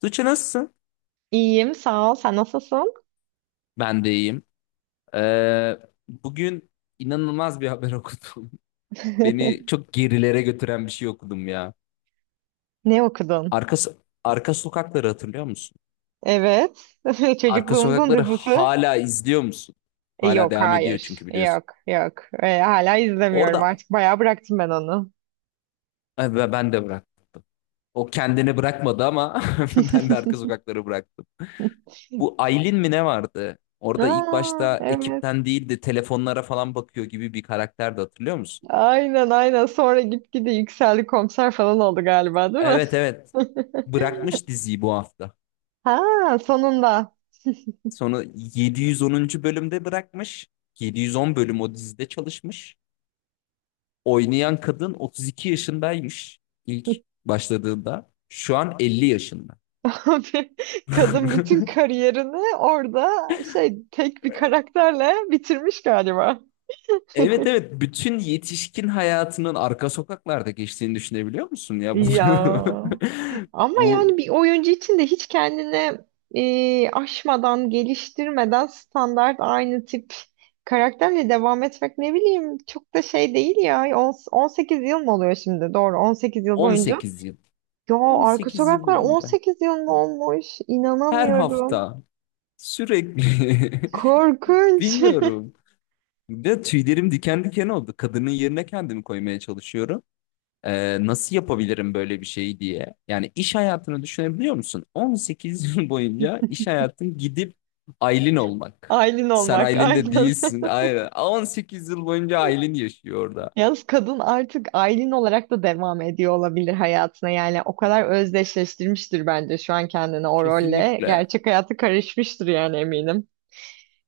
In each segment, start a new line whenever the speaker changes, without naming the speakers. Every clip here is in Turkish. Tuğçe nasılsın?
İyiyim, sağ ol. Sen nasılsın?
Ben de iyiyim. Ee, Bugün inanılmaz bir haber okudum. Beni çok gerilere götüren bir şey okudum ya.
Ne okudun?
Arka, so-, Arka sokakları hatırlıyor musun?
Evet.
Arka
Çocukluğumuzun
sokakları
dizisi.
hala izliyor musun? Hala
Yok,
devam ediyor
hayır.
çünkü biliyorsun.
Yok, yok. Hala izlemiyorum.
Orada
Artık bayağı bıraktım ben onu.
ay, ben de bıraktım. O kendini bırakmadı ama ben de arka sokakları bıraktım. Bu Aylin mi ne vardı? Orada ilk
Aa,
başta
evet.
ekipten değil de telefonlara falan bakıyor gibi bir karakterdi hatırlıyor musun?
Aynen, aynen. Sonra gitgide yükseldi komiser falan oldu galiba, değil mi?
Evet, evet. Bırakmış diziyi bu hafta.
Ha, sonunda.
Sonra 710. bölümde bırakmış. 710 bölüm o dizide çalışmış. Oynayan kadın 32 yaşındaymış ilk başladığında. Şu an 50 yaşında.
Kadın bütün kariyerini orada şey tek bir karakterle bitirmiş galiba.
Evet, evet, bütün yetişkin hayatının arka sokaklarda geçtiğini düşünebiliyor musun ya
Ya
bunu?
ama yani
Bu
bir oyuncu için de hiç kendine aşmadan, geliştirmeden standart aynı tip karakterle devam etmek ne bileyim çok da şey değil ya. 18 yıl mı oluyor şimdi? Doğru 18 yıl boyunca.
18 yıl.
Ya Arka
18 yıl
Sokaklar
boyunca
18 yıl mı olmuş?
her
İnanamıyorum.
hafta sürekli,
Korkunç.
bilmiyorum, de tüylerim diken diken oldu. Kadının yerine kendimi koymaya çalışıyorum. Nasıl yapabilirim böyle bir şeyi diye. Yani iş hayatını düşünebiliyor musun? 18 yıl boyunca iş hayatın gidip Aylin olmak.
Aylin
Sen
olmak
Aylin de
aynen.
değilsin. Aynen. 18 yıl boyunca Aylin yaşıyor orada.
Yalnız kadın artık Aylin olarak da devam ediyor olabilir hayatına. Yani o kadar özdeşleştirmiştir bence şu an kendini o rolle.
Kesinlikle.
Gerçek hayatı karışmıştır yani eminim.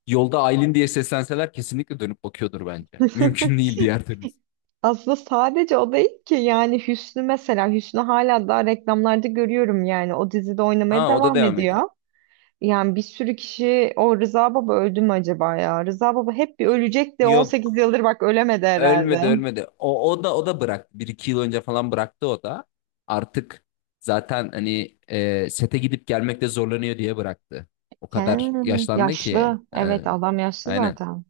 Yolda Aylin diye seslenseler kesinlikle dönüp bakıyordur bence. Mümkün değil diğer türlüsü.
Aslında sadece o değil ki yani Hüsnü mesela Hüsnü hala daha reklamlarda görüyorum yani o dizide oynamaya
Ha, o da
devam
devam ediyor.
ediyor. Yani bir sürü kişi o Rıza Baba öldü mü acaba ya? Rıza Baba hep bir ölecek de 18
Yok.
yıldır bak ölemedi herhalde.
Ölmedi, ölmedi. O da bıraktı. Bir iki yıl önce falan bıraktı o da. Artık zaten hani sete gidip gelmekte zorlanıyor diye bıraktı. O
He,
kadar yaşlandı ki.
yaşlı. Evet adam yaşlı
Aynen.
zaten.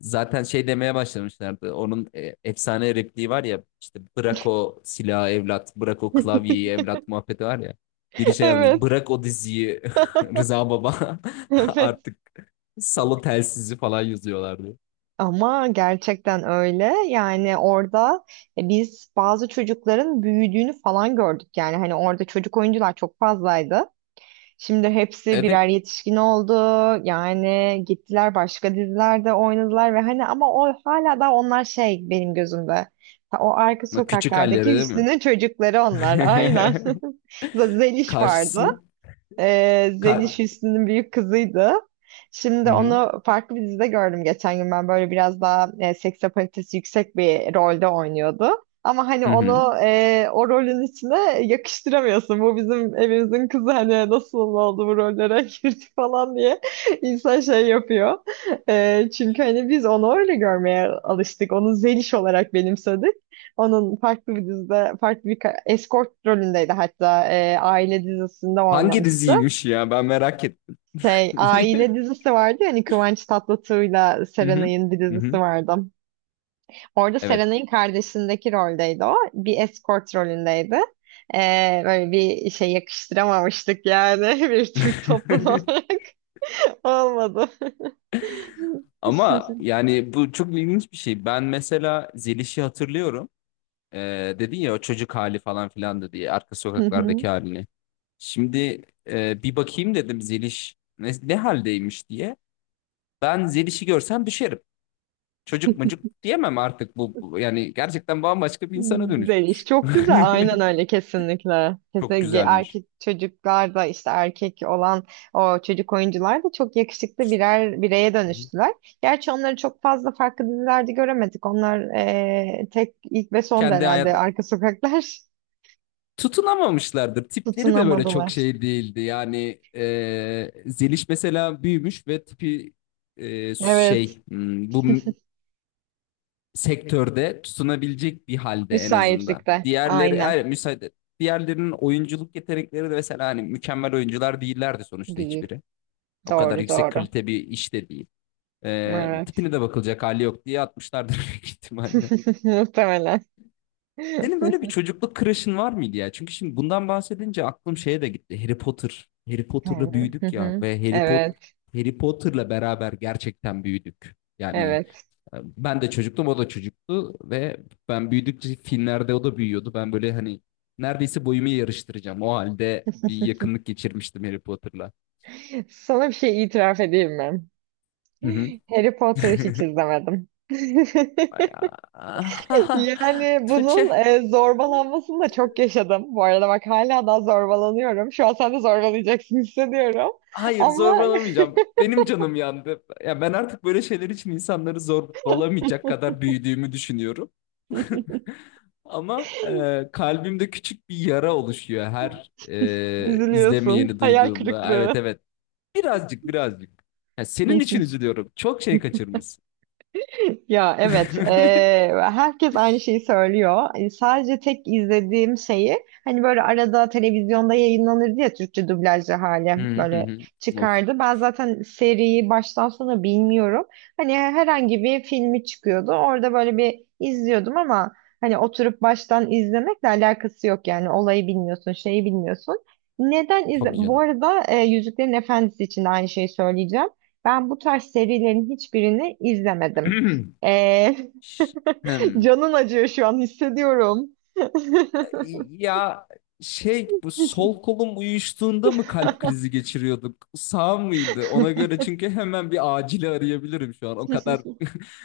Zaten şey demeye başlamışlardı. Onun efsane repliği var ya, işte bırak o silahı evlat, bırak o klavyeyi evlat muhabbeti var ya. Biri şey yazmış,
Evet,
bırak o diziyi Rıza Baba
evet.
artık salı telsizi falan yazıyorlardı.
Ama gerçekten öyle. Yani orada biz bazı çocukların büyüdüğünü falan gördük. Yani hani orada çocuk oyuncular çok fazlaydı. Şimdi hepsi
Evet.
birer yetişkin oldu. Yani gittiler başka dizilerde oynadılar ve hani ama o hala da onlar şey benim gözümde. Ha, o arka
Küçük halleri
sokaklardaki
değil mi?
Hüsnü'nün çocukları onlar. Aynen. Zeliş vardı.
Karşısına. Kar.
Zeliş Hüsnü'nün büyük kızıydı.
Hı
Şimdi
hı.
onu farklı bir dizide gördüm geçen gün. Ben böyle biraz daha seks apalitesi yüksek bir rolde oynuyordu. Ama hani
Hı hı.
onu o rolün içine yakıştıramıyorsun. Bu bizim evimizin kızı hani nasıl oldu bu rollere girdi falan diye insan şey yapıyor. Çünkü hani biz onu öyle görmeye alıştık. Onu Zeliş olarak benimsedik. Onun farklı bir dizide, farklı bir escort rolündeydi hatta. Aile dizisinde
Hangi
oynamıştı.
diziymiş ya? Ben merak ettim.
Aile dizisi vardı yani Kıvanç Tatlıtuğ'la
Hı hı.
Serenay'ın bir
Hı
dizisi
hı.
vardı. Orada
Evet.
Serenay'ın kardeşindeki roldeydi o. Bir escort rolündeydi. Böyle bir şey yakıştıramamıştık yani bir Türk toplum olarak. Olmadı.
Ama yani bu çok ilginç bir şey. Ben mesela Zeliş'i hatırlıyorum. Dedin ya o çocuk hali falan filan da diye arka
Hı hı.
sokaklardaki halini. Şimdi bir bakayım dedim Zeliş ne haldeymiş diye. Ben Zeliş'i görsem düşerim. Çocuk mucuk diyemem artık yani gerçekten bambaşka bir insana
Böyle iş
dönüşmüş.
çok güzel. Aynen öyle kesinlikle.
Çok
Kesinlikle
güzelmiş.
erkek çocuklar da işte erkek olan o çocuk oyuncular da çok yakışıklı birer bireye
Hı hı.
dönüştüler. Gerçi onları çok fazla farklı dizilerde göremedik. Onlar tek ilk ve son da
Kendi
herhalde
hayat
arka sokaklar
tutunamamışlardır. Tipleri de böyle çok
tutunamadılar.
şey değildi. Yani Zeliş mesela büyümüş ve tipi e,
Evet.
şey hmm, bu m- sektörde tutunabilecek bir halde en azından.
Müsaitlikte.
Diğerleri
Aynen.
hayır, müsaade. Diğerlerinin oyunculuk yetenekleri de mesela hani mükemmel oyuncular değillerdi sonuçta
Değil.
hiçbiri. O kadar
Doğru
yüksek
doğru.
kalite bir iş de değil.
Evet.
Tipine de bakılacak hali yok diye atmışlardır büyük ihtimalle.
Muhtemelen.
Senin böyle bir çocukluk crush'ın var mıydı ya? Çünkü şimdi bundan bahsedince aklım şeye de gitti. Harry Potter. Harry Potter'la
Hı
büyüdük ya
hı.
ve
Evet.
Harry Potter'la beraber gerçekten büyüdük. Yani
Evet.
ben de çocuktum, o da çocuktu ve ben büyüdükçe filmlerde o da büyüyordu. Ben böyle hani neredeyse boyumu yarıştıracağım. O halde bir yakınlık geçirmiştim Harry Potter'la.
Sana bir şey itiraf edeyim mi?
Hı hı.
Harry Potter'ı hiç izlemedim.
Ay, ah,
Yani bunun
Tuğçe,
zorbalanmasını da çok yaşadım. Bu arada bak hala daha zorbalanıyorum. Şu an sen de zorbalayacaksın hissediyorum.
hayır,
Ama
zorbalamayacağım. Benim canım yandı. Ya ben artık böyle şeyler için insanları zorbalamayacak kadar büyüdüğümü düşünüyorum. Ama kalbimde küçük bir yara oluşuyor her
üzülüyorsun.
izlemeyeni
Hayal
duyduğumda. Evet,
kırıklığı.
evet. Birazcık, birazcık. Ya senin için üzülüyorum. Çok şey kaçırmışsın.
Ya evet, herkes aynı şeyi söylüyor. Sadece tek izlediğim şeyi hani böyle arada televizyonda yayınlanırdı ya Türkçe dublajlı hali
Hı hı
böyle
hı. Of,
çıkardı. Ben zaten seriyi baştan sona bilmiyorum. Hani herhangi bir filmi çıkıyordu. Orada böyle bir izliyordum ama hani oturup baştan izlemekle alakası yok yani olayı bilmiyorsun, şeyi bilmiyorsun. Neden izle?
tabii
Bu
canım.
arada Yüzüklerin Efendisi için de aynı şeyi söyleyeceğim. Ben bu tarz serilerin hiçbirini izlemedim. Ee,
Ş- Hem.
canın acıyor şu an hissediyorum.
Ya şey, bu sol kolum uyuştuğunda mı kalp krizi geçiriyorduk? Sağ mıydı? Ona göre, çünkü hemen bir acili arayabilirim şu an. O kadar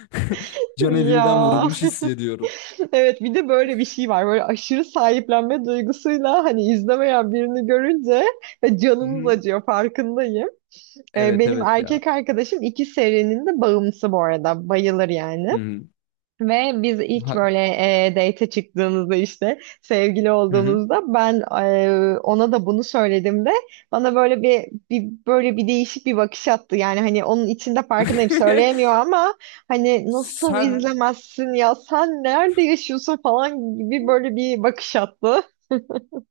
can
Ya
evimden vurulmuş hissediyorum.
evet bir de böyle bir şey var böyle aşırı sahiplenme duygusuyla hani izlemeyen birini görünce canınız
Hı-hı.
acıyor farkındayım.
Evet,
Benim
evet
erkek
ya.
arkadaşım iki serinin de bağımlısı bu arada bayılır yani.
Hı-hı.
Ve biz ilk
Ha-
böyle date çıktığımızda işte sevgili
Hı-hı.
olduğumuzda ben ona da bunu söylediğimde bana böyle bir böyle bir değişik bir bakış attı. Yani hani onun içinde farkındayım söyleyemiyor ama hani nasıl
Sen
izlemezsin ya sen nerede yaşıyorsun falan gibi böyle bir bakış attı.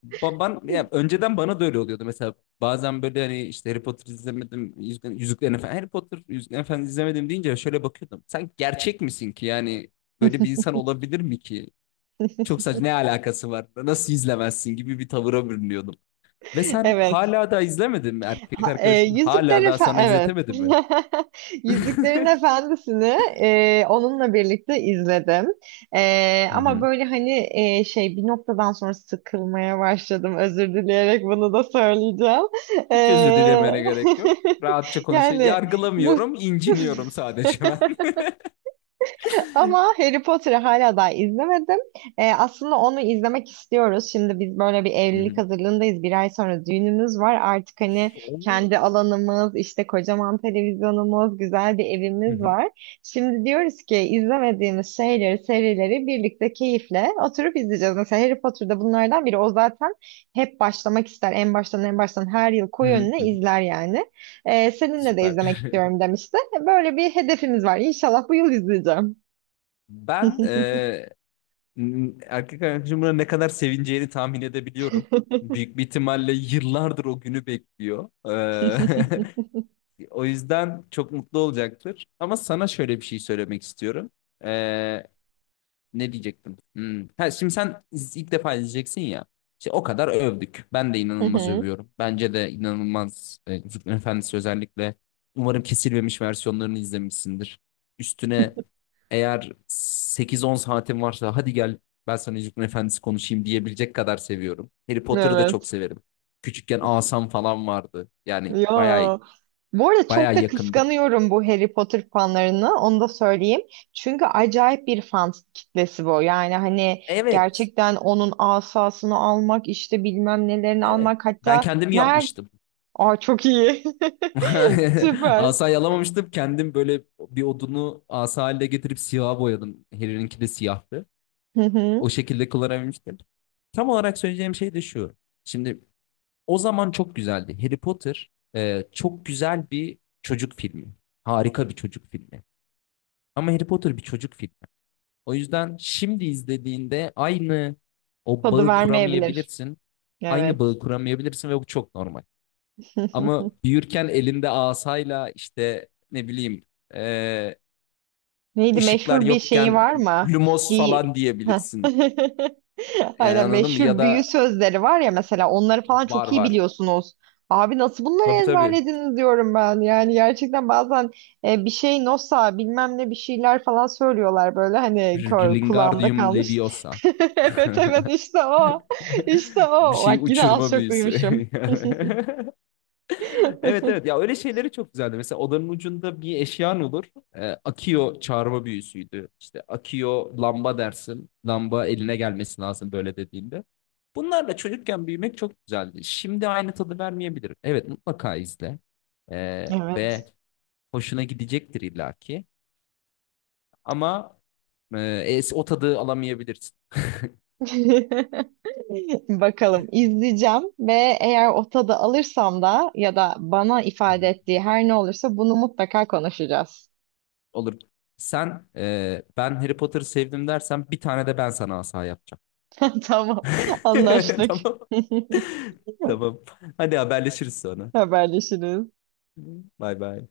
baban ya, önceden bana da öyle oluyordu mesela. Bazen böyle hani işte Harry Potter izlemedim, Yüzüklerin Efendisi, Harry Potter, Yüzüklerin Efendisi izlemedim deyince şöyle bakıyordum. Sen gerçek misin ki, yani böyle bir insan olabilir mi ki? Çok saçma, ne alakası var? Nasıl izlemezsin gibi bir tavıra bürünüyordum. Ve sen
Evet.
hala da izlemedin mi? Erkek
Ha,
arkadaşın
Yüzükler
hala daha
Efendisi,
sana
evet.
izletemedi mi?
Yüzüklerin Efendisi'ni onunla birlikte izledim.
Hı
Ama
hı.
böyle hani şey bir noktadan sonra sıkılmaya başladım. Özür dileyerek bunu da söyleyeceğim. E,
Hiç özür dilemene gerek yok. Rahatça konuş.
yani mu
Yargılamıyorum, inciniyorum sadece ben.
Ama Harry Potter'ı hala daha izlemedim. Aslında onu izlemek istiyoruz. Şimdi biz böyle bir
Hı
evlilik
hı.
hazırlığındayız. Bir ay sonra düğünümüz var. Artık hani
Oo.
kendi alanımız, işte kocaman televizyonumuz, güzel bir
Hı
evimiz
hı.
var. Şimdi diyoruz ki izlemediğimiz şeyleri, serileri birlikte keyifle oturup izleyeceğiz. Mesela Harry Potter'da bunlardan biri. O zaten hep başlamak ister. En baştan en baştan her yıl
Hı
koyu
hı.
önüne
Hı hı.
izler yani. Seninle de
Süper.
izlemek istiyorum demişti. Böyle bir hedefimiz var. İnşallah bu yıl izleyeceğim.
Ben erkek arkadaşımın ne kadar sevineceğini tahmin edebiliyorum.
Hı
Büyük bir ihtimalle yıllardır o günü bekliyor. O yüzden çok mutlu olacaktır. Ama sana şöyle bir şey söylemek istiyorum. Ee, Ne diyecektim? Hmm. Ha, Şimdi sen ilk defa izleyeceksin ya. İşte o kadar övdük. Ben de inanılmaz
hı.
övüyorum. Bence de inanılmaz. Yüzüklerin Efendisi özellikle. Umarım kesilmemiş versiyonlarını izlemişsindir. Üstüne eğer 8-10 saatin varsa hadi gel, ben sana Yüzüklerin Efendisi konuşayım diyebilecek kadar seviyorum. Harry Potter'ı da çok
Evet.
severim. Küçükken asam falan vardı. Yani bayağı
Ya. Bu arada
bayağı
çok da
yakındık.
kıskanıyorum bu Harry Potter fanlarını. Onu da söyleyeyim. Çünkü acayip bir fan kitlesi bu. Yani hani
Evet.
gerçekten onun asasını almak, işte bilmem nelerini
Evet.
almak.
Ben
Hatta
kendim
nerede?
yapmıştım.
Aa, çok iyi. Süper.
Asa yalamamıştım. Kendim böyle bir odunu asa haline getirip siyaha boyadım. Harry'ninki de siyahtı.
Hı
O
hı.
şekilde kullanabilmiştim. Tam olarak söyleyeceğim şey de şu. Şimdi o zaman çok güzeldi. Harry Potter çok güzel bir çocuk filmi. Harika bir çocuk filmi. Ama Harry Potter bir çocuk filmi. O yüzden şimdi izlediğinde aynı o
Tadı
bağı
vermeyebilir.
kuramayabilirsin. Aynı
Evet.
bağı kuramayabilirsin ve bu çok normal. Ama büyürken elinde asayla işte ne bileyim e,
Neydi,
ışıklar
meşhur bir şeyi
yokken
var mı?
lumos
Bir
falan
Heh.
diyebilirsin. Yani
Aynen,
anladın mı? Ya
meşhur büyü
da
sözleri var ya mesela onları falan
var,
çok iyi
var.
biliyorsunuz. Abi nasıl bunları
Tabii, tabii.
ezberlediniz diyorum ben. Yani gerçekten bazen bir şey nosa bilmem ne bir şeyler falan söylüyorlar böyle hani kulağımda
Lingardium
kalmış.
Leviosa.
Evet, evet, işte o. İşte
Bir
o.
şey
Bak yine az
uçurma
çok
büyüsü.
duymuşum.
Evet, evet ya, öyle şeyleri çok güzeldi. Mesela odanın ucunda bir eşyan olur. Akio çağırma büyüsüydü. İşte Akio lamba dersin. Lamba eline gelmesi lazım böyle dediğinde. Bunlarla çocukken büyümek çok güzeldi. Şimdi aynı tadı vermeyebilir. Evet, mutlaka izle.
Evet.
Ve hoşuna gidecektir illaki. Ama e, o tadı alamayabilirsin.
Bakalım, izleyeceğim ve eğer o tadı alırsam da ya da bana ifade ettiği her ne olursa bunu mutlaka konuşacağız.
Olur. Sen ben Harry Potter'ı sevdim dersen bir tane de ben sana asa yapacağım.
Tamam, anlaştık.
Tamam. Tamam. Hadi haberleşiriz sonra.
Haberleşiriz.
Bay bay.